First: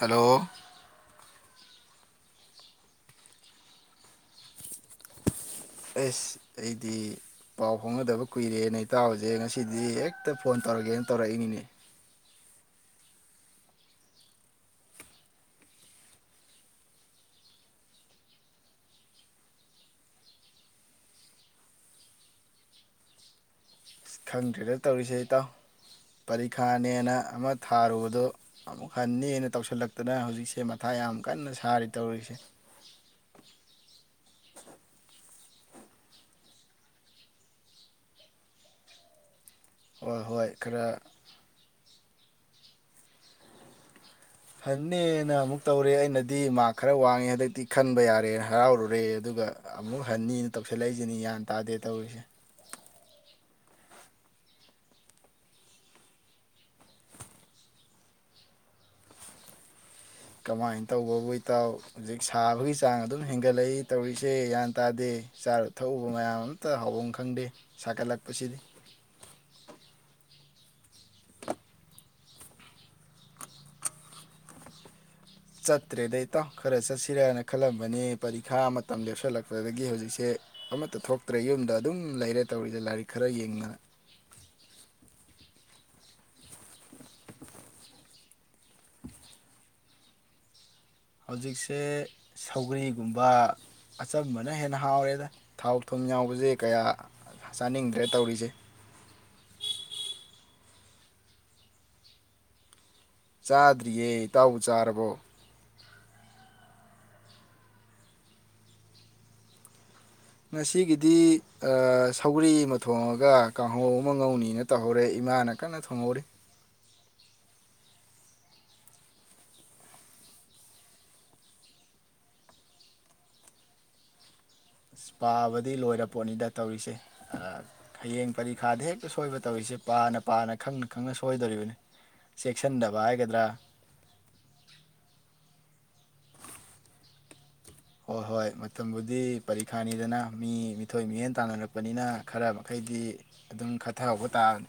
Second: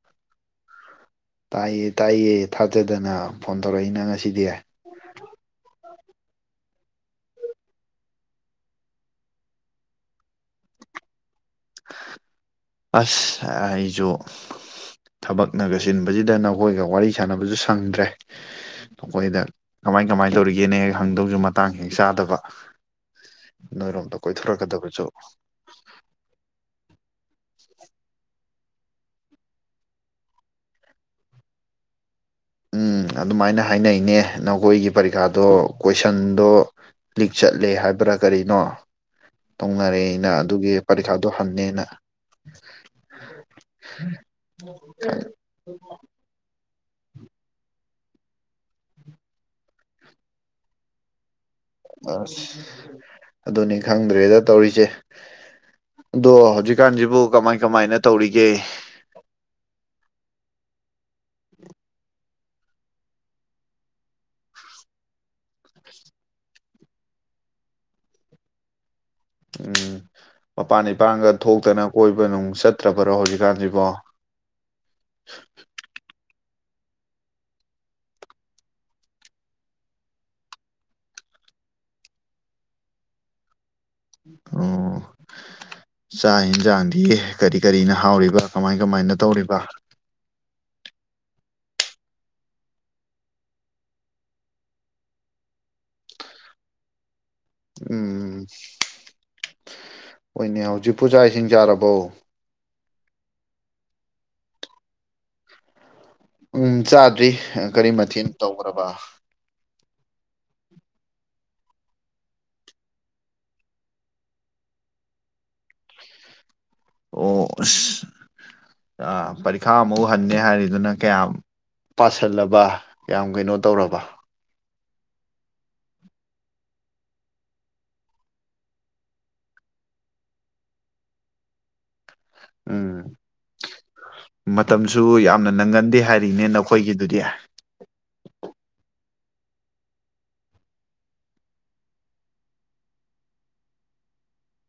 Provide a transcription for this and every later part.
hello ꯇꯥꯏꯌꯦ ꯇꯥꯏꯌꯦ ꯊꯥꯖꯗꯅ ꯐꯣꯟ ꯇꯧꯔꯛꯏꯅ ꯉꯁꯤꯗꯤ ꯑꯦꯁ ꯑꯩꯗꯤ ꯄꯥꯎ ꯐꯥꯎꯅꯗꯕ ꯀꯨꯏꯔꯦ ꯅ ꯇꯥꯕꯁꯦ ꯉꯁꯤꯗꯤ ꯍꯦꯛꯇ ꯐꯣꯟ ꯇꯧꯔꯒꯦꯅ ꯇꯧꯔꯛꯏꯅꯤꯅꯦ ꯑꯁ ꯑꯩꯁꯨ ꯊꯕꯛꯅꯒ ꯁꯤꯟꯕꯁꯤꯗ ꯅꯈꯣꯏꯒ ꯋꯥꯔꯤ ꯁꯥꯟꯅꯕꯁꯨ ꯁꯪꯗ꯭ꯔꯦ ꯅꯈꯣꯏꯗ ꯀꯃꯥꯏ ꯀꯃꯥꯏꯅ ꯇꯧꯔꯤꯒꯦꯅ ꯍꯦꯛ ꯍꯪꯗꯧꯁꯨ ꯃꯇꯥꯡ ꯍꯦꯛ ꯆꯥꯗꯕ ꯅꯣꯏꯔꯣꯝꯗ ꯑꯁ ꯈꯪꯗ꯭ꯔꯦꯗ ꯀꯣꯏꯊꯣꯔꯛꯀꯗꯕꯁꯨ ꯅꯦꯅ ꯑꯃ ꯊꯥꯔꯨꯕꯗꯣ ꯑꯃꯨꯛ ꯍꯅꯦꯅ ꯇꯧꯁꯤꯜꯂꯛꯇꯅ ꯍꯧꯖꯤꯛꯁꯦ ꯃꯊꯥ ꯌꯥꯝ ꯀꯟꯅ ꯁꯥꯔꯤ ꯇꯧꯔꯤꯁꯦ ꯎꯝ ꯑꯗꯨꯃꯥꯏꯅ ꯍꯥꯏꯅꯩꯅꯦ ꯅꯈꯣꯏꯒꯤ ꯄꯔꯤꯈꯥꯗꯣ ꯀꯣꯏꯁꯟꯗꯣ ꯂꯤꯛ ꯆꯠꯂꯦ ꯍꯥꯏꯕ꯭ꯔꯥ ꯀꯔꯤꯅꯣ ꯇꯧꯅꯔꯦ ꯍꯣꯏ ꯑꯩꯅ ꯍꯣꯏ ꯑꯗꯨꯒꯤ ꯈꯔ ꯄꯔꯤꯈꯥꯗꯣ ꯍꯟꯅꯦꯅ ꯎꯝ ꯍꯟꯅꯤꯅ ꯑꯃꯨꯛ ꯇꯧꯔꯦ ꯑꯩꯅꯗꯤ ꯃꯥꯔꯛ ꯈꯔ ꯋꯥꯡꯉꯦ ꯍꯟꯗꯛꯇꯤ ꯈꯟꯕ ꯌꯥꯔꯦ ꯍꯔꯥꯎꯔꯨꯔꯦ ꯑꯗꯨꯒ ꯑꯃꯨꯛ ꯍꯟꯅꯤꯅ ꯇꯧꯁꯜꯂꯛꯏꯁꯤꯅꯤ ꯒ꯭ꯌꯥꯟ ꯇꯥꯗꯦ ꯇꯧꯔꯤꯁꯦ [unintelligible] ꯑꯗꯨꯅꯦ ꯈꯪꯗ꯭ꯔꯦꯗ ꯇꯧꯔꯤꯁꯦ ꯑꯗꯣ ꯍꯧꯖꯤꯛꯀꯥꯟꯁꯤꯕꯨ ꯀꯃꯥꯏ ꯀꯃꯥꯏꯅ ꯇꯧꯔꯤꯒꯦ ꯀꯃꯥꯏꯅ ꯇꯧꯕꯕꯨ ꯏꯇꯥꯎ ꯍꯧꯖꯤꯛ ꯁꯥꯕꯒꯤ ꯆꯥꯡ ꯑꯗꯨꯝ ꯍꯦꯟꯒꯠꯂꯛꯏ ꯇꯧꯔꯤꯁꯦ ꯒ꯭ꯌꯥꯟ ꯇꯥꯗꯦ ꯆꯥꯔꯨ ꯊꯛꯎꯕ ꯃꯌꯥꯝ ꯑꯃꯝꯇ ꯍꯥꯎꯐꯝ ꯈꯪꯗꯦ ꯁꯥꯒꯠꯂꯛꯄꯁꯤꯗꯤ ꯎꯝ ꯃꯄꯥꯟ ꯏꯄꯥꯟꯒ ꯊꯣꯛꯇꯅ ꯀꯣꯏꯕ ꯅꯨꯡ ꯆꯠꯇ꯭ꯔꯕꯔꯣ ꯍꯧꯖꯤꯛꯀꯥꯟꯁꯤꯕꯣ ꯆꯠꯇ꯭ꯔꯦꯗꯥ ꯏꯇꯥꯎ ꯈꯔ ꯆꯠꯁꯤꯔꯥꯅ ꯈꯜꯂꯝꯕꯅꯤ ꯄꯔꯤꯈꯥ ꯃꯇꯝ ꯂꯦꯞꯁꯤꯜꯂꯛꯄꯗꯒꯤ ꯍꯧꯖꯤꯛꯁꯦ ꯑꯃꯠꯇ ꯊꯣꯛꯇ꯭ꯔꯦ ꯌꯨꯝꯗ ꯑꯗꯨꯝ ꯂꯩꯔꯦ ꯇꯧꯔꯤꯁꯦ ꯂꯥꯏꯔꯤꯛ ꯈꯔ ꯌꯦꯡꯗꯅ ꯑꯣ ꯆꯥꯛ ꯌꯦꯟꯁꯥꯡꯗꯤ ꯀꯔꯤ ꯀꯔꯤꯅ ꯍꯥꯎꯔꯤꯕ ꯀꯃꯥꯏ ꯀꯃꯥꯏꯅ ꯇꯧꯔꯤꯕ ꯍꯧꯖꯤꯛꯁꯦ ꯁꯧꯒ꯭ꯔꯤꯒꯨꯝꯕ ꯑꯆꯝꯕꯅ ꯍꯦꯟꯅ ꯍꯥꯎꯔꯦꯗ ꯊꯥꯎ ꯊꯨꯝ ꯌꯥꯎꯕꯁꯦ ꯀꯌꯥ ꯆꯥꯅꯤꯡꯗ꯭ꯔꯦ ꯎꯝ ꯇꯧꯔꯤꯁꯦ ꯍꯣꯏꯅꯦ ꯍꯧ ꯖꯤꯛꯄꯨ ꯆꯥꯛ ꯏꯁꯤꯡ ꯆꯥꯔꯕ꯭ꯔꯣ ꯆꯥꯗ꯭ꯔꯤꯌꯦ ꯇꯥꯎꯕꯨ ꯆꯥꯔꯕꯣ ꯎꯝ ꯆꯥꯗ꯭ꯔꯤ ꯀꯔꯤ ꯃꯊꯦꯜ ꯇꯧꯈ꯭ꯔꯕ ꯉꯁꯤꯒꯤꯗꯤ ꯁꯧꯒꯔꯤ ꯑꯃ ꯊꯣꯡꯉꯒ ꯀꯥꯡꯍꯧ ꯑꯃ ꯉꯧꯅꯤꯅ ꯇꯧꯍꯧꯔꯦ ꯏꯃꯥꯅ ꯀꯟꯅ ꯊꯣꯡꯍꯧꯔꯤ ꯑꯣ ꯑꯁ ꯄꯔꯤꯈꯥ ꯑꯃꯨꯛ ꯍꯟꯅꯦ ꯍꯥꯏꯔꯤꯗꯨꯅ ꯀꯌꯥꯝ ꯄꯥꯁꯜꯂꯕ ꯀꯌꯥꯝ ꯀꯩꯅꯣ ꯇꯧꯔꯕ ꯑꯁ ꯄꯥꯕꯗꯤ ꯂꯣꯏꯔ ꯄꯣꯠꯅꯤꯗ ꯇꯧꯔꯤꯁꯦ ꯍꯌꯦꯡ ꯄꯔꯤꯈꯥꯗ ꯍꯦꯛꯇ ꯁꯣꯏꯕ ꯇꯧꯔꯤꯁꯦ ꯄꯥꯅ ꯄꯥꯅ ꯈꯪꯅ ꯈꯪꯅ ꯁꯣꯏꯗꯣꯔꯤꯕꯅꯤ ꯆꯦꯛꯁꯤꯟꯗꯕ ꯎꯝ ꯍꯥꯏꯒꯗ꯭ꯔꯥ ꯃꯇꯝꯁꯨ ꯌꯥꯝꯅ ꯅꯪꯒꯟ ꯗꯦ ꯍꯥꯏꯔꯤꯅꯦ ꯅꯈꯣꯏꯒꯤꯗꯨꯗꯤ ꯍꯣꯏ ꯍꯣꯏ ꯃꯇꯝꯕꯨꯗꯤ ꯄꯔꯤꯈꯥꯅꯤꯗꯅ ꯃꯤ ꯃꯤꯊꯣꯏ ꯃꯤꯍꯦꯟ ꯇꯥꯟꯅꯔꯛꯄꯅꯤꯅ ꯈꯔ ꯃꯈꯩꯗꯤ ꯑꯗꯨꯝ ꯈꯠꯊꯍꯧꯕ ꯇꯥꯕꯅꯤ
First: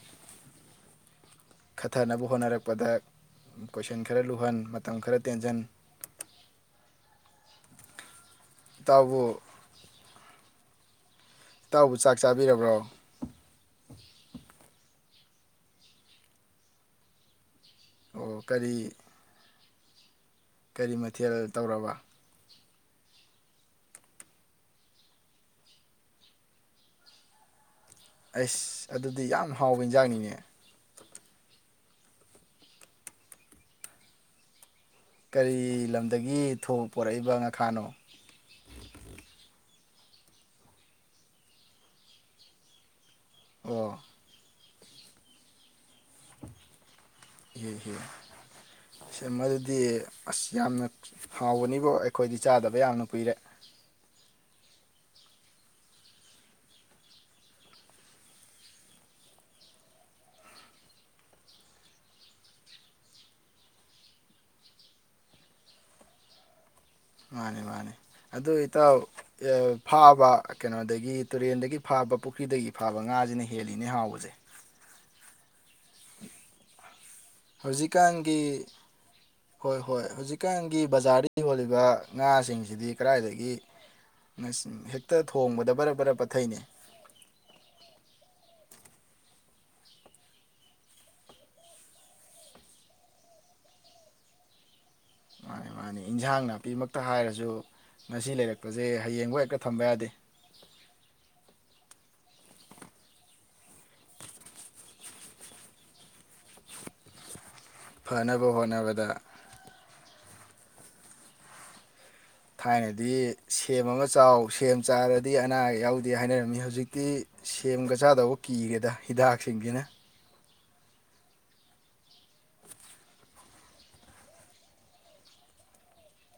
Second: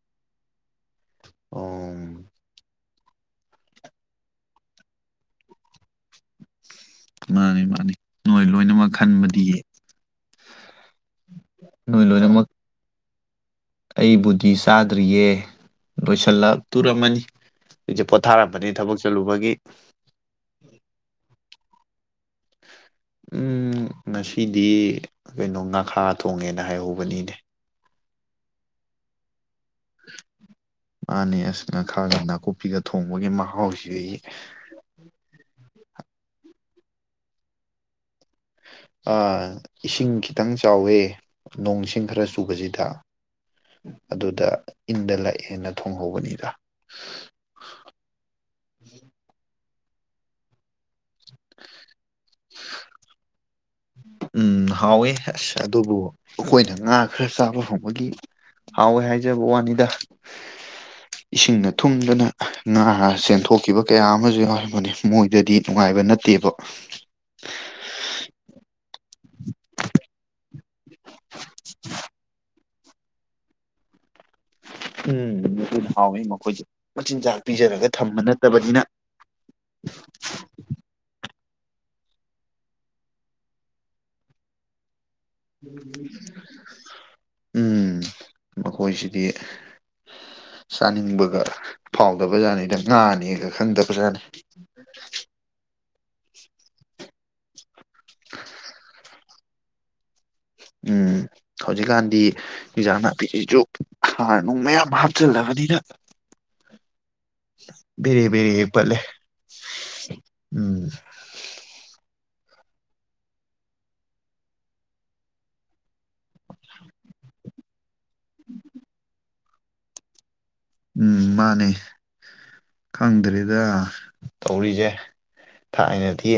ꯑꯣ ꯈꯠꯊꯅꯕ ꯍꯣꯠꯅꯔꯛꯄꯗ ꯀꯣꯏꯁꯟ ꯈꯔ ꯂꯨꯍꯟ ꯃꯇꯝ ꯈꯔ ꯇꯦꯟꯖꯟ ꯃꯥꯟꯅꯤ ꯃꯥꯟꯅꯤ ꯅꯣꯏ ꯂꯣꯏꯅꯃꯛ ꯏꯇꯥꯎꯕꯨ ꯈꯟꯕꯗꯤ [inaudible] ꯏꯇꯥꯎꯕꯨ ꯅꯣꯏ ꯆꯥꯛ ꯂꯣꯏꯅꯃꯛ ꯆꯥꯕꯤꯔꯕ꯭ꯔꯣ ꯑꯩꯕꯨꯗꯤ ꯆꯥꯗ꯭ꯔꯤꯌꯦ ꯂꯣꯏꯁꯜꯂꯛ ꯇꯣꯔꯝꯃꯅꯤ ꯍꯧꯖꯤꯛ ꯑꯣ ꯄꯣꯊꯥꯔꯝꯕꯅꯦ ꯀꯔꯤ ꯊꯕꯛ ꯆꯠꯂꯨꯕꯒꯤ [inaudible] ꯀꯔꯤ ꯃꯊꯦꯜ ꯇꯧꯔꯕ ꯎꯝ ꯉꯁꯤꯗꯤ ꯀꯩꯅꯣ ꯉꯥꯈꯥ ꯊꯣꯡꯉꯦꯅ ꯍꯥꯏꯍꯧꯕꯅꯤꯅꯦ ꯑꯩꯁ ꯑꯗꯨꯗꯤ ꯌꯥꯝ ꯍꯥꯎꯕ ꯏꯟꯖꯥꯡꯅꯤꯅꯦ ꯃꯥꯟꯅꯦ ꯑꯁ ꯉꯈꯥꯗ ꯅꯥꯀꯨꯞꯄꯤꯒ ꯊꯣꯡꯕꯒꯤ ꯃꯍꯥꯎꯁꯤꯗꯤ ꯀꯔꯤ ꯂꯝꯗꯒꯤ ꯊꯣꯡ ꯄꯨꯔꯛꯏꯕ ꯉꯥꯈꯥꯅꯣ ꯑꯥ ꯏꯁꯤꯡ ꯈꯤꯇꯪ ꯆꯥꯎꯋꯦ ꯅꯣꯡꯆꯤꯡ ꯈꯔ ꯆꯨꯕꯁꯤꯗ ꯑꯣ ꯑꯗꯨꯗ ꯏꯟꯗ ꯂꯥꯛꯑꯦꯅ ꯊꯣꯡꯍꯧꯕꯅꯤꯗ ꯏꯍꯦ ꯗꯤ ꯑꯁ ꯌꯥꯝꯅ ꯍꯥꯎꯕꯅꯤꯕꯨ ꯑꯩꯈꯣꯏꯗꯤ ꯆꯥꯗꯕ ꯌꯥꯝꯅ ꯀꯨꯏꯔꯦ ꯎ ꯍꯥꯎꯋꯦ ꯑꯁ ꯑꯗꯨꯕꯨ ꯑꯩꯈꯣꯏꯅ ꯉꯥ ꯈꯔ ꯆꯥꯕ ꯐꯪꯕꯒꯤ ꯍꯥꯎꯋꯦ ꯍꯥꯏꯖꯕ ꯋꯥꯅꯤꯗ ꯏꯁꯤꯡꯅ ꯊꯨꯝꯗꯅ ꯉꯥ ꯆꯦꯟꯊꯣꯛꯈꯤꯕ ꯀꯌꯥ ꯑꯃꯁꯨ ꯌꯥꯎꯔꯕꯅꯤ ꯃꯣꯏꯗꯗꯤ ꯅꯨꯡꯉꯥꯏꯕ ꯅꯠꯇꯦꯕ ꯃꯥꯅꯤ ꯃꯥꯅꯤ ꯑꯗꯨ ꯏꯇꯥꯎ ꯐꯥꯕ ꯀꯩꯅꯣꯗꯒꯤ ꯇꯨꯔꯦꯟꯗ ꯒꯤ ꯐꯥꯕ ꯄꯨꯈ꯭ꯔꯤꯗꯒꯤ ꯐꯥꯕ ꯉꯥꯁꯤꯅ ꯍꯦꯜꯂꯤꯅꯦ ꯍꯥꯎꯕꯁꯦ ꯎꯝ ꯍꯥꯎꯋꯤ ꯃꯈꯣꯏꯁꯦ ꯃꯆꯤꯟꯖꯥꯛ ꯄꯤꯖꯔꯒ ꯊꯝꯕ ꯍꯧꯖꯤꯛꯀꯥꯟꯒꯤ ꯅꯠꯇꯕꯅꯤꯅ ꯍꯣꯏ ꯍꯣꯏ ꯍꯧꯖꯤꯛꯀꯥꯟꯒꯤ ꯕꯖꯥꯔꯗ ꯌꯣꯜꯂꯤꯕ ꯉꯥꯁꯤꯡꯁꯤꯗꯤ ꯀꯗꯥꯏꯗꯒꯤ ꯍꯦꯛ ꯎꯝ ꯃꯥꯈꯣꯏꯁꯤ [unintelligible] ꯆꯥꯅꯤꯡꯕꯒ ꯐꯥꯎꯗꯕꯖꯥꯠꯅꯤꯗ ꯉꯥꯅꯤꯒ ꯈꯪꯗꯕꯖꯥꯠꯅꯤ ꯃꯥꯅꯤ ꯃꯥꯅꯤ ꯏꯟꯁꯥꯡ ꯅꯥꯄꯤꯃꯛꯇ ꯍꯥꯏꯔꯁꯨ ꯉꯁꯤ ꯂꯩꯔꯛꯄꯁꯦ ꯍꯌꯦꯡ ꯍꯣꯏ ꯀ ꯊꯝꯕ ꯌꯥꯗꯦ ꯎꯝ ꯍꯧꯖꯤꯛꯀꯥꯟꯗꯤ ꯍꯟꯖꯥꯡ ꯅꯥꯄꯤꯁꯤꯁꯨ ꯍꯥꯥꯔ ꯅꯨꯡ ꯃꯌꯥꯝ ꯍꯥꯞꯆꯤꯜꯂꯕꯅꯤꯅ ꯐꯅꯕ ꯕꯤꯔꯤꯕꯤꯔꯤ ꯄꯠꯂꯦ ꯍꯣꯠꯅꯕꯗ ꯎꯝ ꯊꯥꯏꯅꯗꯤ ꯁꯦꯝ ꯑꯃ ꯆꯥꯎ ꯁꯦꯝ ꯆꯥꯔꯗꯤ ꯑꯅꯥꯌꯦꯛ ꯌꯥꯎꯗꯦ ꯍꯥꯏꯅꯔꯝꯃꯤ ꯍꯧꯖꯤꯛꯇꯤ ꯁꯦꯝꯒ ꯆꯆꯥꯗꯕꯨ ꯀꯤꯔꯦꯗ ꯍꯤꯗꯥꯛ ꯁꯤꯡꯅ ꯎꯝ ꯃꯥꯅꯦ ꯈꯪꯗ꯭ꯔꯤꯗ ꯇꯧꯔꯤꯁꯦ ꯊꯥꯏꯅꯗꯤ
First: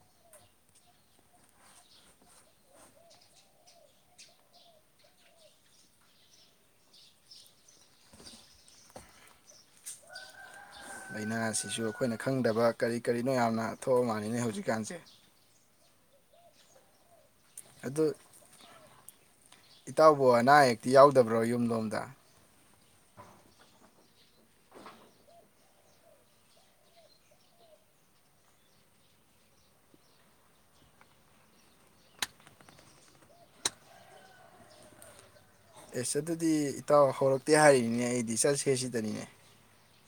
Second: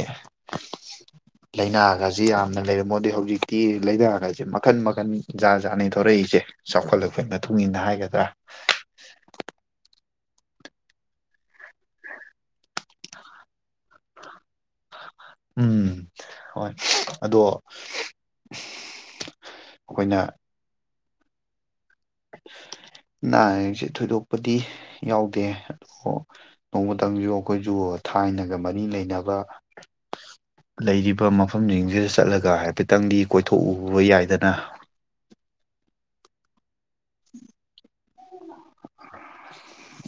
ꯂꯥꯏꯅꯥꯒꯁꯦ ꯌꯥꯝꯅ ꯂꯩꯔꯝꯄꯣꯠꯇꯦ ꯍꯧꯖꯤꯛꯇꯤ ꯂꯥꯏꯅꯥꯒꯁꯦ ꯃꯈꯟ ꯃꯈꯟ ꯖꯥꯠ ꯖꯥꯠꯅꯤ ꯊꯧꯔꯛꯏꯁꯦ ꯆꯥꯎꯈꯠꯂꯛꯄꯒꯤ ꯃꯇꯨꯡ ꯏꯟꯅ ꯍꯥꯏꯒꯗ꯭ꯔꯥ [unintelligible] ꯂꯥꯏꯅꯥ ꯑꯁꯤꯁꯨ ꯑꯩꯈꯣꯏꯅ ꯈꯪꯗꯕ ꯀꯔꯤ ꯀꯔꯤꯅꯣ ꯌꯥꯝꯅ ꯊꯣꯛꯑ ꯃꯥꯜꯂꯤꯅꯦ ꯍꯧꯖꯤꯛꯀꯥꯟꯁꯦ ꯎꯝ ꯍꯣꯏ ꯑꯗꯣ ꯑꯗꯨ ꯑꯩꯈꯣꯏꯅ ꯇꯤ ꯌꯥꯎꯗꯕ꯭ꯔꯣ ꯌꯨꯝꯂꯣꯝꯗ ꯑꯅꯥ ꯑꯌꯦꯛꯁꯦ ꯊꯣꯏꯗꯣꯛꯄꯗꯤ ꯌꯥꯎꯗꯦ ꯅꯣꯡꯃꯇꯪꯁꯨ ꯑꯩꯈꯣꯏꯁꯨ ꯊꯥꯏꯅꯒ ꯃꯔꯤ ꯂꯩꯅꯕ ꯂꯩꯔꯤꯕ ꯃꯐꯝꯁꯤꯡꯁꯤꯗ ꯆꯠꯂꯒ ꯍꯥꯏꯐꯦꯠꯇꯪꯗꯤ ꯀꯣꯏꯊꯣꯛꯎꯕ ꯌꯥꯏꯗꯅ ꯑꯦꯁ ꯑꯗꯨꯗꯤ ꯏꯇꯥꯎ ꯍꯧꯔꯛꯇꯦ ꯍꯥꯏꯔꯤꯅꯤꯅꯦ ꯑꯩꯗꯤ ꯆꯠꯁꯦ ꯁꯤꯗꯅꯤꯅꯦ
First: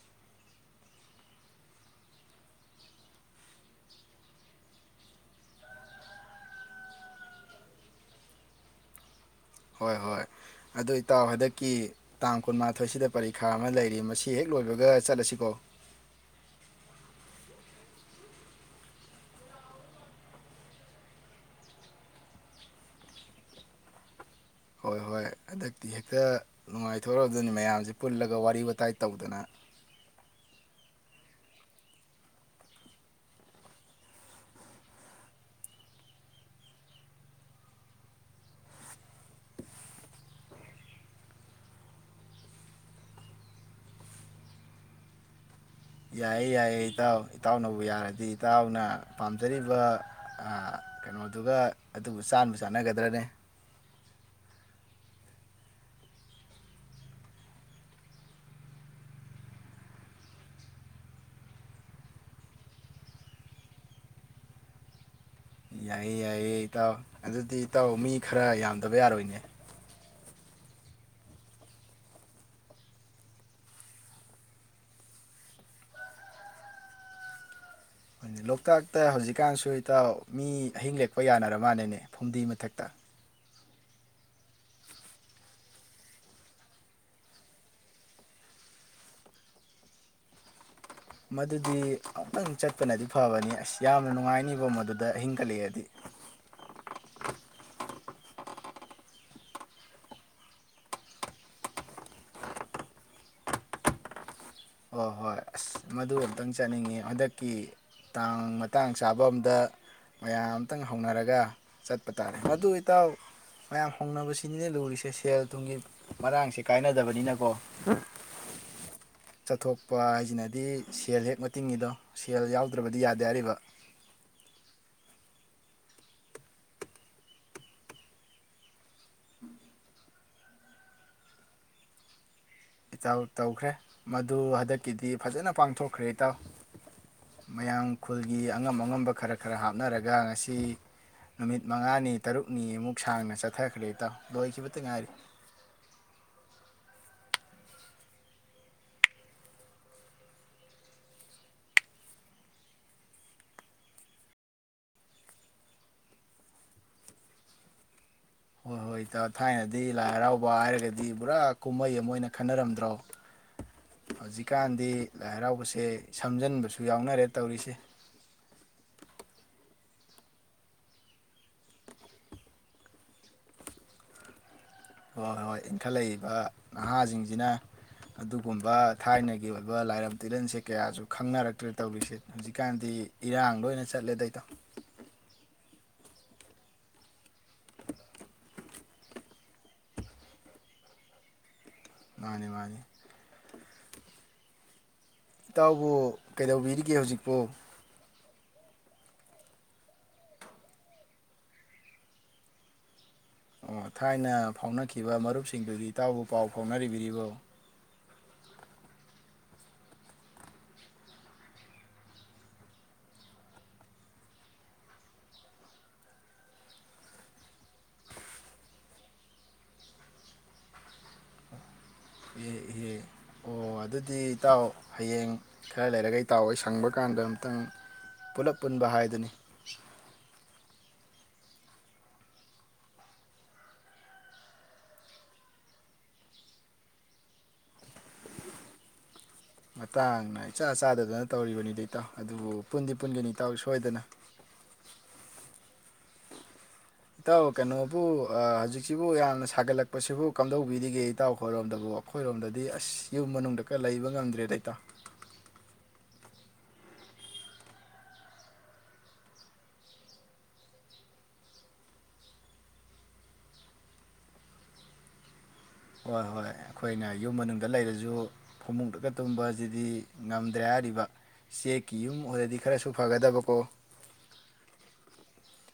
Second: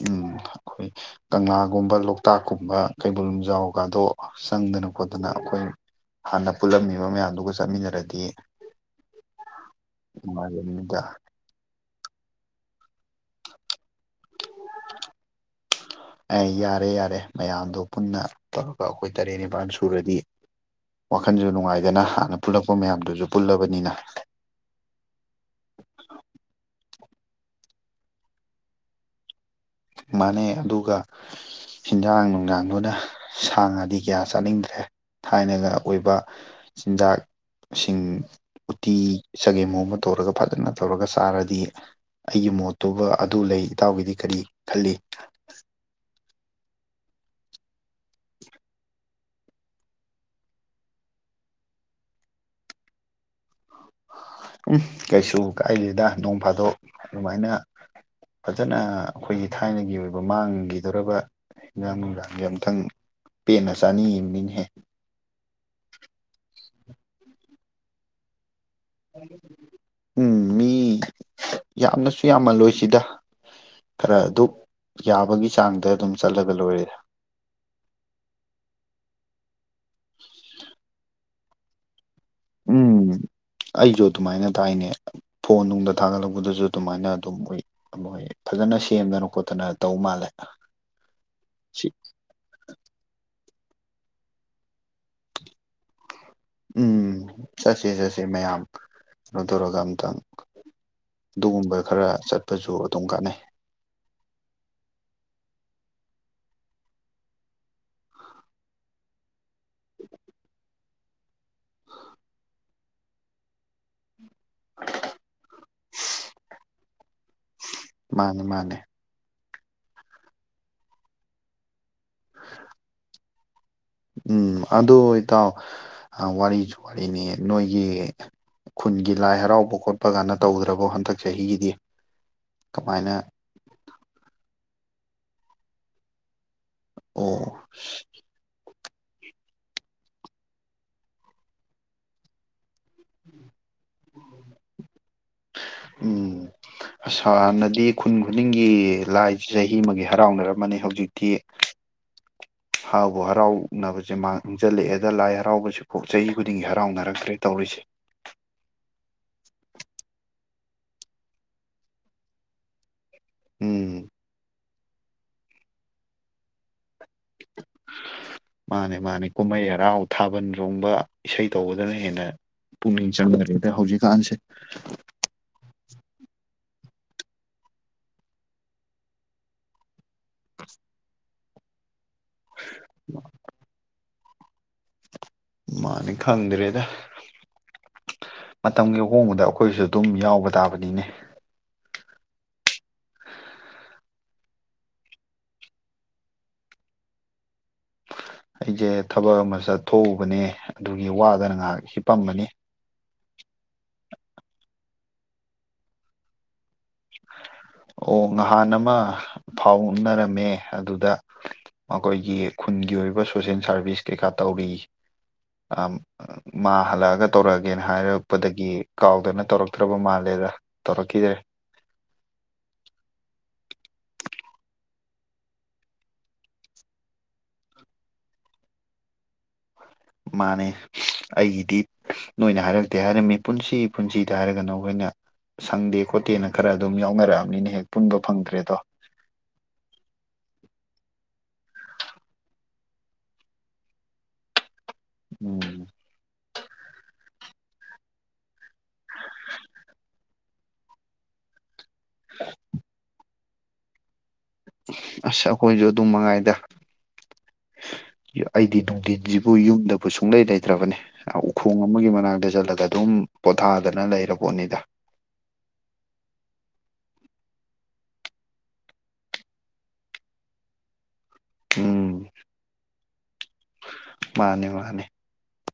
ꯎꯝ ꯑꯩꯈꯣꯏ ꯀꯪꯂꯥꯒꯨꯝꯕ ꯂꯣꯛꯇꯥꯛꯀꯨꯝꯕ ꯀꯩꯕꯨꯜ ꯂꯝꯖꯥꯎꯒꯗꯣ ꯆꯪꯗꯅ ꯈꯣꯠꯇꯅ ꯑꯩꯈꯣꯏ ꯍꯥꯟꯅ ꯄꯨꯜꯂꯝꯃꯤꯕ ꯃꯌꯥꯝꯗꯨꯒ ꯆꯠꯃꯤꯟꯅꯔꯗꯤ ꯍꯣꯏ ꯍꯣꯏ ꯑꯗꯨ ꯅꯨꯡꯉꯥꯏꯕꯅꯤꯗ ꯏꯇꯥꯎ ꯍꯟꯗꯛꯀꯤ ꯇꯥꯡ ꯀꯨꯟꯃꯥꯊꯣꯏꯁꯤꯗ ꯄꯔꯤꯈꯥ ꯑꯃ ꯂꯩ ꯃꯁꯤ ꯍꯦꯛ ꯂꯣꯏꯕꯒ ꯆꯠꯂꯁꯤꯀꯣ ꯑꯦ ꯌꯥꯔꯦ ꯌꯥꯔꯦ ꯃꯌꯥꯝꯗꯣ ꯄꯨꯟꯅ ꯇꯧꯔꯒ ꯑꯩꯈꯣꯏ ꯇꯔꯦꯠ ꯅꯤꯄꯥꯜ ꯁꯨꯔꯗꯤ ꯋꯥꯈꯜꯁꯨ ꯅꯨꯡꯉꯥꯏꯗꯅ ꯍꯥꯟꯅ ꯄꯨꯜꯂꯛꯄ ꯃꯌꯥꯝꯗꯨꯁꯨ ꯄꯨꯜꯂꯕꯅꯤꯅ ꯍꯣꯏ ꯍꯣꯏ ꯍꯟꯗꯛꯇꯤ ꯍꯦꯛꯇ ꯅꯨꯡꯉꯥꯏ ꯇꯧꯔꯗꯣꯏꯅꯤ ꯃꯌꯥꯝꯁꯦ ꯄꯨꯜꯂꯒ ꯋꯥꯔꯤ ꯋꯥꯇꯥꯏ ꯇꯧꯗꯅ ꯃꯥꯟꯅꯦ ꯑꯗꯨꯒ ꯍꯦꯟꯖꯥꯡ ꯅꯨꯡꯗꯥꯡꯗꯨꯅ ꯁꯥ ꯉꯥꯗꯤ ꯀꯌꯥ ꯆꯥꯅꯤꯡꯗ꯭ꯔꯦ ꯊꯥꯏꯅꯒ ꯑꯣꯏꯕ ꯆꯤꯟꯖꯥꯛꯁꯤꯡ ꯎꯇꯤ ꯆꯒꯦꯝ ꯄꯣꯝꯕ ꯇꯧꯔꯒ ꯐꯖꯅ ꯇꯧꯔꯒ ꯆꯥꯔꯗꯤ ꯑꯩꯒꯤ ꯃꯣꯠꯇꯨꯕ ꯑꯗꯨ ꯂꯩ ꯏꯇꯥꯎꯒꯤꯗꯤ ꯀꯔꯤ ꯈꯜꯂꯤ ꯌꯥꯏꯌꯦ ꯌꯥꯏꯌꯦ ꯏꯇꯥꯎ ꯏꯇꯥꯎꯅꯕꯨ ꯌꯥꯔꯗꯤ ꯏꯇꯥꯎꯅ ꯄꯥꯝꯖꯔꯤꯕ ꯀꯩꯅꯣꯗꯨꯒ ꯑꯗꯨꯕꯨ ꯆꯥꯅꯕ ꯆꯥꯟꯅꯒꯗ꯭ꯔꯅꯤ ꯎꯝ ꯀꯩꯁꯨ ꯀꯥꯏꯜꯂꯤꯗ ꯅꯣꯡ ꯐꯥꯗꯣꯛ ꯑꯗꯨꯃꯥꯏꯅ ꯐꯖꯅ ꯑꯩꯈꯣꯏꯒꯤ ꯊꯥꯏꯅꯒꯤ ꯑꯣꯏꯕ ꯃꯥꯡꯈꯤꯗꯧꯔꯕ ꯍꯟꯖꯥꯡ ꯅꯨꯡꯗꯥꯡꯁꯦ ꯑꯝꯇꯪ ꯄꯦꯟꯅ ꯆꯥꯅꯤ ꯌꯦꯡꯅꯤꯅꯤꯍꯦ ꯌꯥꯏꯌꯦ ꯌꯥꯏꯌꯦ ꯏꯇꯥꯎ ꯑꯗꯨꯗꯤ ꯏꯇꯥꯎ ꯃꯤ ꯈꯔ ꯌꯥꯝ ꯑꯣꯏꯕ ꯌꯥꯔꯣꯏꯅꯦ ꯎꯝ ꯃꯤ ꯌꯥꯝꯅꯁꯨ ꯌꯥꯝꯃꯜꯂꯣꯏꯁꯤꯗ ꯈꯔ ꯑꯗꯨ ꯌꯥꯕꯒꯤ ꯆꯥꯡꯗ ꯑꯗꯨꯝ ꯆꯠꯂꯒ ꯂꯣꯏꯔꯦꯗ ꯂꯣꯛꯇꯥꯛꯇ ꯍꯧꯖꯤꯛꯀꯥꯟꯁꯨ ꯇ ꯃꯤ ꯑꯍꯤꯡ ꯂꯦꯛꯞꯄ ꯍꯈꯣꯏ ꯌꯥꯅꯔ ꯃꯥꯜꯂꯅꯦ ꯐꯨꯝꯗꯤ ꯃꯊꯛꯇ ꯎꯝ ꯑꯩꯁꯨ ꯑꯗꯨꯃꯥꯏꯅ ꯇꯥꯏꯅꯦ ꯐꯣꯟ ꯅꯨꯡꯗ ꯊꯥꯒꯠꯂꯛꯄꯗꯁꯨ ꯑꯗꯨꯃꯥꯏꯅ ꯑꯗꯨꯝꯣꯏ ꯃꯣꯏ ꯐꯖꯅ ꯁꯦꯝꯗꯅ ꯈꯣꯠꯇꯅ ꯇꯧ ꯃꯥꯜꯂꯦ ꯃꯗꯨꯗꯤ ꯁꯤ ꯑꯃꯨꯛꯇꯪ ꯆꯠꯄꯅꯗꯤ ꯐꯕꯅꯤ ꯑꯁ ꯌꯥꯝꯅ ꯅꯨꯡꯉꯥꯏꯅꯤꯕ ꯃꯗꯨꯗ ꯑꯍꯤꯡꯒꯠꯂꯛꯑꯗꯤ ꯎꯝ ꯆꯠꯁꯦ ꯆꯠꯁꯦ ꯃꯌꯥꯝ ꯀꯩꯅꯣ ꯇꯧꯔꯒ ꯑꯝꯇꯪ ꯑꯗꯨꯒꯨꯝꯕ ꯈꯔ ꯆꯠꯄꯁꯨ ꯑꯗꯨꯝ ꯀꯥꯟꯅꯩ ꯑꯣ ꯍꯣꯏ ꯑꯁ ꯃꯗꯨ ꯑꯝꯇꯪ ꯆꯠꯅꯤꯡꯉꯤ ꯍꯟꯗꯛꯀꯤ ꯇꯥꯡ ꯃꯇꯥꯡ ꯆꯥꯕ ꯑꯝꯗ ꯃꯌꯥꯝ ꯈꯤꯇꯪ ꯍꯧꯅꯔꯒ ꯆꯠꯄ ꯇꯥꯔꯦ ꯃꯗꯨ ꯏꯇꯥꯎ ꯃꯌꯥꯝ ꯍꯧꯅꯕꯁꯤ ꯆꯤꯟꯅ ꯂꯨꯔꯤꯁꯦ ꯁꯦꯜ ꯊꯨꯝꯒꯤ ꯃꯔꯥꯡꯁꯦ ꯀꯥꯏꯅꯗꯕ ꯑꯅꯤꯅꯀꯣ ꯃꯥꯅꯦ ꯃꯥꯅꯦ ꯆꯠꯊꯣꯛꯄ ꯍꯥꯏꯁꯤꯅꯗꯤ ꯁꯦꯜ ꯍꯦꯛ ꯃꯇ ꯇꯤꯡꯉꯤꯗꯣ ꯁꯦꯜ ꯌꯥꯎꯗ꯭ꯔꯕꯗꯤ ꯌꯥꯗꯦ ꯍꯥꯏꯔꯤꯕ ꯎꯝ ꯑꯗꯨ ꯏꯇꯥꯎ ꯋꯥꯔꯤꯁꯨ ꯋꯥꯔꯤꯅꯤ ꯅꯣꯏꯒꯤ ꯈꯨꯟꯒꯤ ꯂꯥꯏ ꯍꯔꯥꯎꯕ ꯈꯣꯠꯄ ꯀꯥꯟꯅ ꯇꯧꯗ꯭ꯔꯕꯣ ꯍꯟꯗꯛ ꯆꯍꯤꯒꯤꯗꯤ ꯏꯇ ꯀꯃꯥꯏꯅ ꯇꯧꯈ꯭ꯔꯦ ꯃꯗꯨ ꯍꯟꯗꯛ ꯀꯤꯗꯤ ꯐꯖꯅ ꯄꯥꯡꯊꯣꯛꯈ꯭ꯔꯦ ꯏ ꯇꯥꯎ ꯑꯣ ꯃꯌꯥꯝꯡ ꯈꯨꯜꯒꯤ ꯑꯉꯝ ꯑꯉꯝꯕ ꯈꯔ ꯈꯔ ꯍꯥꯞꯅꯔꯒ ꯉꯁꯤ ꯅꯨꯃꯤꯠ ꯃꯉꯥꯅꯤ ꯇꯔꯨꯛꯅꯤ ꯑꯃꯨꯛ ꯁꯥꯡꯅ ꯆꯠꯊꯈ꯭ꯔꯦ ꯏꯇꯥꯎ ꯂꯣꯏꯈꯤꯕꯇ ꯉꯥꯏꯔꯤ ꯎꯝ ꯑꯁꯥꯟꯅꯗꯤ ꯈꯨꯟ ꯈꯨꯗꯤꯡꯒꯤ ꯂꯥꯏꯁꯤ ꯆꯍꯤ ꯑꯃꯒꯤ ꯍꯔꯥꯎꯅꯔꯝꯃꯅꯤ ꯍꯧꯖꯤꯛꯇꯤ ꯍꯥꯥꯎꯕꯨ ꯍꯔꯥꯎꯅꯕꯁꯦ ꯃꯥꯡꯁꯤꯜꯂꯛꯑꯦꯗ ꯂꯥꯏ ꯍꯔꯥꯎꯕꯕꯁꯤ ꯆꯍꯤ ꯈꯨꯗꯤꯡꯒꯤ ꯍꯔꯥꯎꯅꯔꯛꯇ꯭ꯔꯦ ꯇꯧꯔꯤꯁꯦ ꯍꯍꯣꯏ ꯊꯥꯏꯅꯗꯤ ꯂꯥꯏ ꯍꯔꯥꯎꯕ ꯍꯥꯏꯔꯒꯗꯤ ꯄꯨꯔꯥ ꯀꯨꯝꯍꯩ ꯑꯃ ꯑꯣꯏꯅ ꯈꯟꯅꯔꯝꯗ꯭ꯔꯣ ꯎꯝ ꯑꯖꯤ ꯀ ꯀꯥꯟꯗꯤ ꯂꯥꯏ ꯍꯔꯥꯎꯕꯁꯦ ꯁꯝꯖꯟꯕꯁꯨ ꯌꯥꯎꯅꯔꯦ ꯇꯧꯔꯤꯁꯦ ꯃꯥꯅꯦ ꯃꯥꯅꯦ ꯀꯨꯃꯩ ꯍꯥꯔꯥꯎ ꯊꯥꯕꯜ ꯆꯣꯡꯕ ꯏꯁꯩ ꯇꯧꯕꯗꯅ ꯍꯦꯟꯅ ꯄꯨꯛꯅꯤꯡ ꯆꯪꯅꯔꯦ ꯑꯗ ꯍꯧꯖꯤꯛꯀꯥꯟꯁꯦ ꯍꯣꯏ ꯍꯣꯏ ꯏꯟꯈꯠꯂꯛꯏꯕ ꯅꯍꯥꯁꯤꯡꯁꯤꯅ ꯑꯗꯨꯒꯨꯝꯕ ꯊꯥꯏꯅꯒꯤ ꯑꯣꯏꯕ ꯂꯥꯏꯔꯝ ꯇꯤꯔꯟꯁꯦ ꯀꯌꯥꯁꯨ ꯈꯪꯅꯔꯛꯦ ꯄ꯭ꯔꯦ ꯇꯕꯤꯁꯦ ꯍꯧꯖꯤꯛꯀꯥꯟꯗꯤ ꯏꯔꯥꯡ ꯂꯣꯏꯅ ꯆꯠꯂꯦꯗ [inaudible] ꯃꯥꯅꯤ ꯈꯪꯗ꯭ꯔꯦꯗ ꯃꯇꯝꯒꯤ ꯑꯍꯣꯡꯕꯗ ꯑꯩꯈꯣꯏꯁꯨ ꯑꯗꯨꯝ ꯌꯥꯎꯕ ꯇꯥꯕꯅꯤꯅꯦ ꯃꯥꯅꯦ ꯃꯥꯅꯤ ꯏꯇꯥꯎꯕꯨ ꯀꯩꯗꯧꯕꯤꯔꯤꯒꯦ ꯍꯧꯖꯤꯛꯄꯨ ꯑꯩꯖꯦ ꯊꯕꯛ ꯑꯃ ꯆꯠꯊꯣꯛꯎꯕꯅꯦ ꯑꯗꯨꯒꯤ ꯋꯥꯗꯅ ꯉꯥꯏꯍꯥꯛ ꯍꯤꯞꯄꯝꯕꯅꯤ ꯑꯣ ꯊꯥꯏꯅ ꯐꯥꯎꯅꯈꯤꯕ ꯃꯔꯨꯞꯁꯤꯡꯗꯨꯗꯤ ꯏꯇꯥꯎꯕꯨ ꯄꯥꯎ ꯐꯥꯎꯅꯔꯤꯕꯔꯤꯕꯣ ꯑꯣ ꯅꯍꯥꯟ ꯑꯃ ꯐꯥꯎꯅꯔꯝꯃꯦ ꯑꯗꯨꯗ ꯃꯈꯣꯏꯒꯤ ꯈꯨꯟꯒꯤ ꯑꯣꯏꯕ ꯁꯣꯁꯦꯜ ꯁꯥꯔꯚꯤꯁ ꯀꯩꯀꯥ ꯇꯧꯔꯤ ꯃꯥ ꯍꯜꯂꯛꯑꯒ ꯇꯧꯔꯛꯑꯒꯦꯅ ꯍꯥꯏꯔꯛꯄꯗꯒꯤ ꯀꯥꯎꯗꯅ ꯇꯧꯔꯛꯇ꯭ꯔꯕ ꯃꯥꯜꯂꯦꯗ ꯇꯧꯔꯛꯈꯤꯗ꯭ꯔꯦ ꯑꯦ ꯏꯍꯦ ꯑꯣ ꯑꯗꯨꯗꯤ ꯏꯇꯥꯎ ꯍꯌꯦꯡ ꯈꯔ ꯂꯩꯔꯒ ꯏꯇꯥꯎ ꯍꯣꯏ ꯁꯪꯕ ꯀꯥꯟꯗ ꯑꯝꯇꯪ ꯄꯨꯂꯞ ꯄꯨꯟꯕ ꯍꯥꯏꯗꯨꯅꯤ ꯃꯥꯅꯦ ꯑꯩꯒꯤꯗꯤ ꯅꯣꯏꯅ ꯍꯥꯏꯔꯛꯇꯦ ꯍꯥꯏꯔꯝꯃꯤ ꯄꯨꯟꯁꯤ ꯄꯨꯟꯁꯤꯗ ꯍꯥꯏꯔꯒꯅ ꯅꯈꯣꯏꯅ ꯁꯪꯗꯦ ꯈꯣꯠꯇꯦꯅ ꯈꯔ ꯑꯗꯨꯝ ꯌꯥꯎꯅꯔꯛꯑꯕꯅꯤꯅ ꯍꯦꯛ ꯄꯨꯟꯕ ꯐꯪꯗ꯭ꯔꯦꯗꯣ ꯃꯇꯥꯡꯅ ꯏꯆꯥ ꯆꯥꯗꯗꯅ ꯇꯧꯔꯤꯕꯅꯤꯗꯤ ꯏꯇꯥꯎ ꯑꯗꯨꯕꯨ ꯄꯨꯟꯗꯤ ꯄꯨꯟꯒꯅꯤ ꯏꯇꯥꯎ ꯁꯣꯏꯗꯅ ꯎꯝ ꯏꯇꯥꯎ ꯀꯩꯅꯣꯕꯨ ꯍꯧꯖꯤꯛꯁꯤꯕꯨ ꯌꯥꯝꯅ ꯁꯥꯒꯠꯂꯛꯄꯁꯤꯕꯨ ꯀꯝꯗꯧꯕꯤꯔꯤꯒꯦ ꯏꯇꯥꯎ ꯈꯣꯏꯔꯣꯝꯗꯕꯨ ꯑꯩꯈꯣꯏꯔꯣꯝꯗꯗꯤ ꯑꯁ ꯌꯨꯝ ꯃꯅꯨꯡꯗ ꯀ ꯂꯩꯕ ꯉꯝꯗ꯭ꯔꯦ ꯑꯁ ꯑꯈꯣꯏꯖꯨ ꯑꯗꯨꯝ ꯃꯉꯥꯏꯗ ꯑꯩꯗꯤ ꯅꯨꯡꯗꯤꯟꯖꯤꯕꯨ ꯌꯨꯝꯗꯕꯨ ꯁꯨꯡꯂꯩ ꯂꯩꯇ꯭ꯔꯕꯅꯤ ꯎꯈꯣꯡ ꯑꯃꯒꯤ ꯃꯅꯥꯛꯇ ꯆꯠꯂꯒ ꯑꯗꯨꯝ ꯄꯣꯊꯥꯗꯅ ꯂꯩꯔ ꯄꯣꯠꯅꯤꯗ ꯍꯣꯏ ꯍꯣꯏ ꯑꯩꯈꯣꯏꯅ ꯌꯨꯝ ꯃꯅꯨꯡꯗ ꯂꯩꯔꯖꯨ ꯐꯃꯨꯡꯗꯒ ꯇꯨꯝꯕꯁꯤꯗꯤ ꯉꯝꯗ꯭ꯔꯦ ꯍꯥꯏꯔꯤꯕ ꯆꯦꯛꯀꯤ ꯌꯨꯝ ꯎꯝ ꯑꯣꯏꯔꯗꯤ ꯈꯔꯁꯨ ꯐꯒꯗꯕꯀꯣ ꯃꯥꯅꯦ ꯃꯥꯅꯦ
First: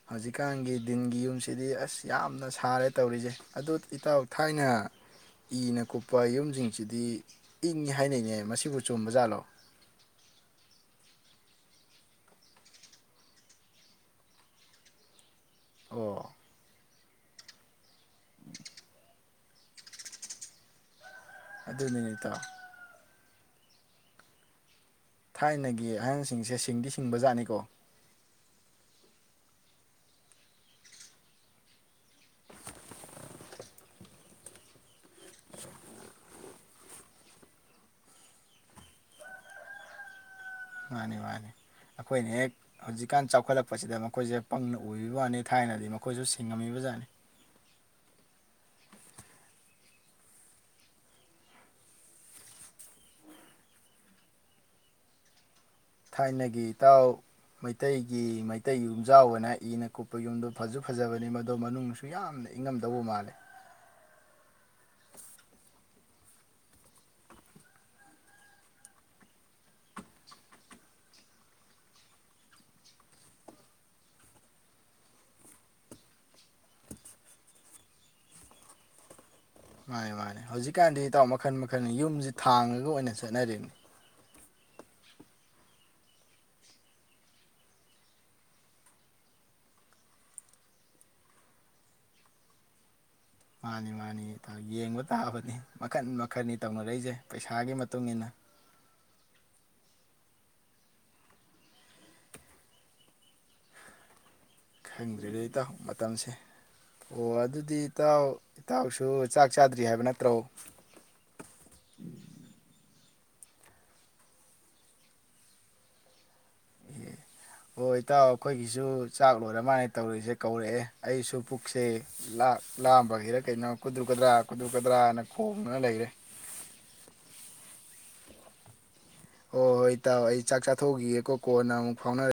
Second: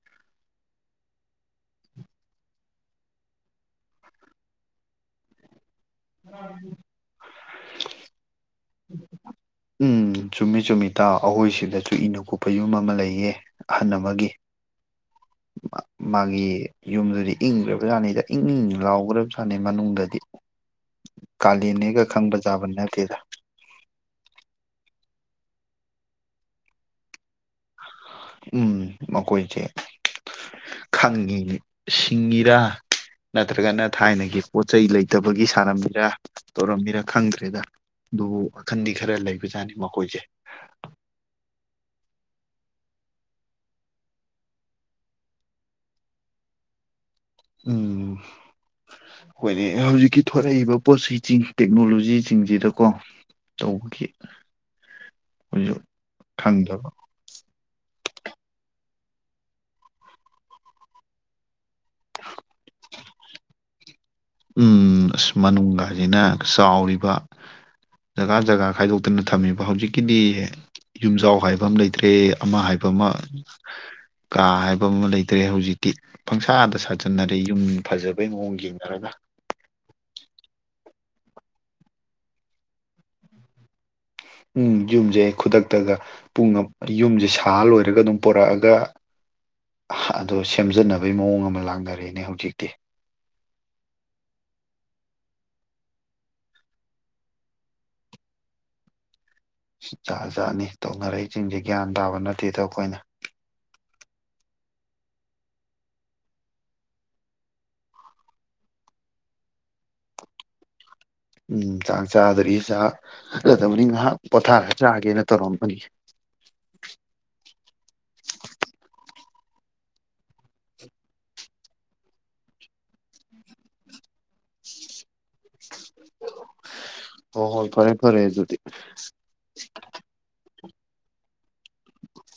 ꯍꯧꯖꯤꯛꯀꯥꯟꯒꯤ ꯗꯤꯟꯒꯤ ꯌꯨꯝꯁꯤꯗꯤ ꯑꯁ ꯌꯥꯝꯅ ꯁꯥꯔꯦ ꯇꯧꯔꯤꯁꯦ ꯑꯗꯨ ꯏꯇꯥꯎ ꯊꯥꯏꯅ ꯏꯅ ꯀꯨꯞꯄ ꯌꯨꯝꯁꯤꯡꯁꯤꯗꯤ ꯏꯪꯉꯤ ꯍꯥꯏꯅꯩꯅꯦ ꯃꯁꯤꯕꯨ ꯆꯨꯝꯕꯖꯥꯠꯂꯣ ꯑꯩꯈꯣꯏꯁꯤꯗꯁꯨꯨ ꯏꯅ ꯀꯨꯞꯄ ꯌꯨꯝ ꯑꯃ ꯂꯩꯌꯦ ꯑꯍꯟ ꯑꯃꯒꯤ ꯑꯣ ꯃꯥꯒꯤ ꯌꯨꯝꯗꯨꯗꯤ ꯏꯪꯒꯔꯕ ꯖꯥꯅꯤꯗ ꯏꯪ ꯏꯪ ꯂꯥꯎꯒ꯭ꯔꯕ ꯃꯅꯤ ꯃꯅꯨꯡꯗꯗꯤ ꯀꯥꯂꯦꯟꯅꯤꯒ ꯑꯗꯨꯅꯤꯅꯦ ꯈꯪꯕ ꯏꯇꯥꯎ ꯖꯥꯕ ꯅꯠꯇꯦꯗ ꯊꯥꯏꯅꯒꯤ ꯑꯍꯟꯁꯤꯡꯁꯦ ꯁꯤꯡꯗꯤ ꯁꯤꯡꯕ ꯖꯥꯠꯅꯤꯀꯣ ꯎꯝ ꯃꯈꯣꯏꯁꯦ ꯈꯪꯉꯤ ꯁꯤꯡꯉꯤꯔꯥ ꯅꯠꯇ꯭ꯔꯒꯅ ꯊꯥꯏꯅꯒꯤ ꯄꯣꯠ ꯆꯩꯩ ꯂꯩꯇꯕꯒꯤ ꯁꯥꯟꯔꯝꯃꯤꯔ ꯇꯧꯔꯝꯃꯤꯔꯥ ꯈꯪꯗ꯭ꯔꯦꯗ ꯑꯗꯨꯕꯨ ꯋꯥꯈꯟꯗꯤ ꯈꯔ ꯂꯩꯕꯖꯥꯠꯅꯤ ꯃꯈꯣꯏꯁꯦ ꯃꯥꯅꯤ ꯃꯥꯅꯤ ꯑꯩꯈꯣꯏꯅ ꯍꯦꯛ ꯍꯧꯖꯤꯛꯀꯥꯟ ꯆꯥꯎꯈꯠꯂꯛꯄꯁꯤꯗ ꯃꯈꯣꯏꯁꯦ ꯄꯪꯅ ꯎꯕꯤꯕ ꯋꯥꯅꯤ ꯊꯥꯏꯅꯗꯤ ꯃꯈꯣꯏꯁꯨ ꯁꯤꯡꯉꯝꯃꯤꯕꯖꯥꯠꯅꯤ ꯎꯝ ꯑꯩꯈꯣꯏꯗꯤ ꯍꯧꯖꯤꯛꯀꯤ ꯊꯣꯂꯛꯏꯕ ꯄꯣꯠ ꯆꯩꯁꯤꯡ ꯇꯦꯛꯅꯣꯂꯣꯖꯤꯁꯤꯡꯁꯤꯗꯀꯣ ꯇꯧꯕꯒꯤ ꯑꯈꯣꯏꯖꯨ ꯊꯥꯏꯅꯒꯤ ꯈꯪꯗꯕ ꯏꯇꯥꯎ ꯃꯩꯇꯩꯒꯤ ꯃꯩꯇꯩ ꯌꯨꯝꯖꯥꯎꯅ ꯍꯥꯏꯗꯤ ꯏꯅ ꯀꯨꯞꯄ ꯌꯨꯝꯗꯣ ꯐꯖ ꯐꯖꯕꯅꯤ ꯃꯗꯣ ꯃꯅꯨꯡꯁꯨ ꯌꯥꯝꯅ ꯏꯪꯉꯝꯗꯧꯕ ꯃꯥꯜꯂꯦ ꯎꯝ ꯑꯁ ꯃꯅꯨꯡꯒꯖꯤꯅ ꯆꯥꯎꯔꯤꯕ ꯖꯒꯥ ꯖꯒꯥ ꯈꯥꯏꯗꯣꯛꯇꯅ ꯊꯝꯃꯤꯕ ꯍꯧꯖꯤꯛꯀꯤꯗꯤ ꯌꯨꯝꯖꯥꯎ ꯍꯥꯏꯕ ꯑꯃ ꯂꯩꯇ꯭ꯔꯦ ꯑꯃ ꯍꯥꯏꯕ ꯑꯃ ꯀꯥ ꯍꯥꯏꯕ ꯑꯃ ꯂꯩꯇ꯭ꯔꯦ ꯍꯧꯖꯤꯛꯇꯤ ꯄꯪꯁꯥꯗ ꯁꯥꯖꯟꯅꯔꯦ ꯌꯨꯝ ꯐꯖꯕꯩ ꯃꯑꯣꯡ ꯌꯦꯡꯅꯔꯒ ꯃꯥꯅꯤ ꯃꯥꯅꯦ ꯍꯧꯖꯤꯛꯀꯥꯟꯗꯤ ꯏꯇꯥꯎ ꯃꯈꯜ ꯃꯈꯜꯅꯤ ꯌꯨꯝꯖꯤ ꯊꯥꯡꯉꯒ ꯑꯣꯏꯅ ꯆꯠꯅꯔꯦꯅꯦ ꯎꯝ ꯌꯨꯝꯖꯦ ꯈꯨꯗꯛꯇꯒ ꯄꯨꯡ ꯌꯨꯝꯖꯦ ꯁꯥ ꯂꯣꯏꯔꯒ ꯑꯗꯨꯝ ꯄꯣꯔꯛꯑꯒ ꯑꯗꯣ ꯁꯦꯝꯖꯟꯅꯕꯩ ꯃꯑꯣꯡ ꯑꯃ ꯂꯥꯡꯅꯔꯦꯅꯦ ꯍꯧꯖꯤꯛꯇꯤ ꯃꯥꯅꯤ ꯃꯥꯅꯤ ꯌꯦꯡꯕ ꯇꯥꯕꯅꯤ ꯃꯈꯟ ꯃꯈꯟꯅꯤ ꯇꯧꯅꯔꯛꯏꯖꯦ ꯄꯩꯁꯥꯒꯤ ꯃꯇꯨꯡ ꯏꯟꯅ ꯖꯥꯠ ꯖꯥꯠꯅꯤ ꯇꯧꯅꯔꯛꯏꯖꯤꯡꯖꯦ ꯒ꯭ꯌꯥꯟ ꯇꯥꯕ ꯅꯠꯇꯦꯗ ꯑꯈꯣꯏꯅ ꯈꯪꯗꯔ꯭ꯦꯗ ꯏꯇꯥꯎ ꯃꯇꯝꯁꯦ ꯑꯣ ꯑꯗꯨꯗꯤ ꯏꯇꯥꯎ ꯏꯇꯥꯎꯁꯨ ꯆꯥꯛ ꯆꯥꯗ꯭ꯔꯤ ꯍꯥꯏꯕ ꯅꯠꯇ꯭ꯔꯣ ꯎꯝ ꯆꯥꯛ ꯆꯥꯗꯔꯤ ꯆꯥꯒꯗꯕꯅꯤ ꯉꯥꯏꯍꯥꯛ ꯄꯣꯊꯥꯔꯒ ꯆꯥꯒꯦꯅ ꯇꯧꯔꯝꯕꯅꯤ ꯑꯣ ꯏꯇꯥꯎ ꯑꯩꯈꯣꯏꯒꯤꯁꯨ ꯆꯥꯛ ꯂꯣꯏꯔ ꯃꯥꯥꯟꯅ ꯇꯧꯔꯤꯁꯦ ꯀꯧꯔꯛꯑꯦ ꯑꯩꯁꯨ ꯄꯨꯛꯁꯦ ꯂꯥꯝꯕꯒꯤꯔ ꯀꯩꯅꯣ ꯀꯨꯗ꯭ꯔꯨꯀꯗ꯭ꯔꯥ ꯀꯨꯗ꯭ꯔꯨꯛꯀꯗ꯭ꯔꯥꯅ ꯈꯣꯡ ꯍꯣ ꯍꯣꯏ ꯐꯔꯦ ꯐꯔꯦ ꯑꯗꯨꯗꯤ ꯑꯣ ꯍꯣꯏ ꯏꯇꯥꯎ ꯑꯩ ꯆꯥꯛ ꯆꯥꯊꯣꯛꯎꯈꯤꯒꯦꯀꯣ ꯀꯣꯟꯅ ꯑꯃꯨꯛ ꯐꯥꯎꯅꯔ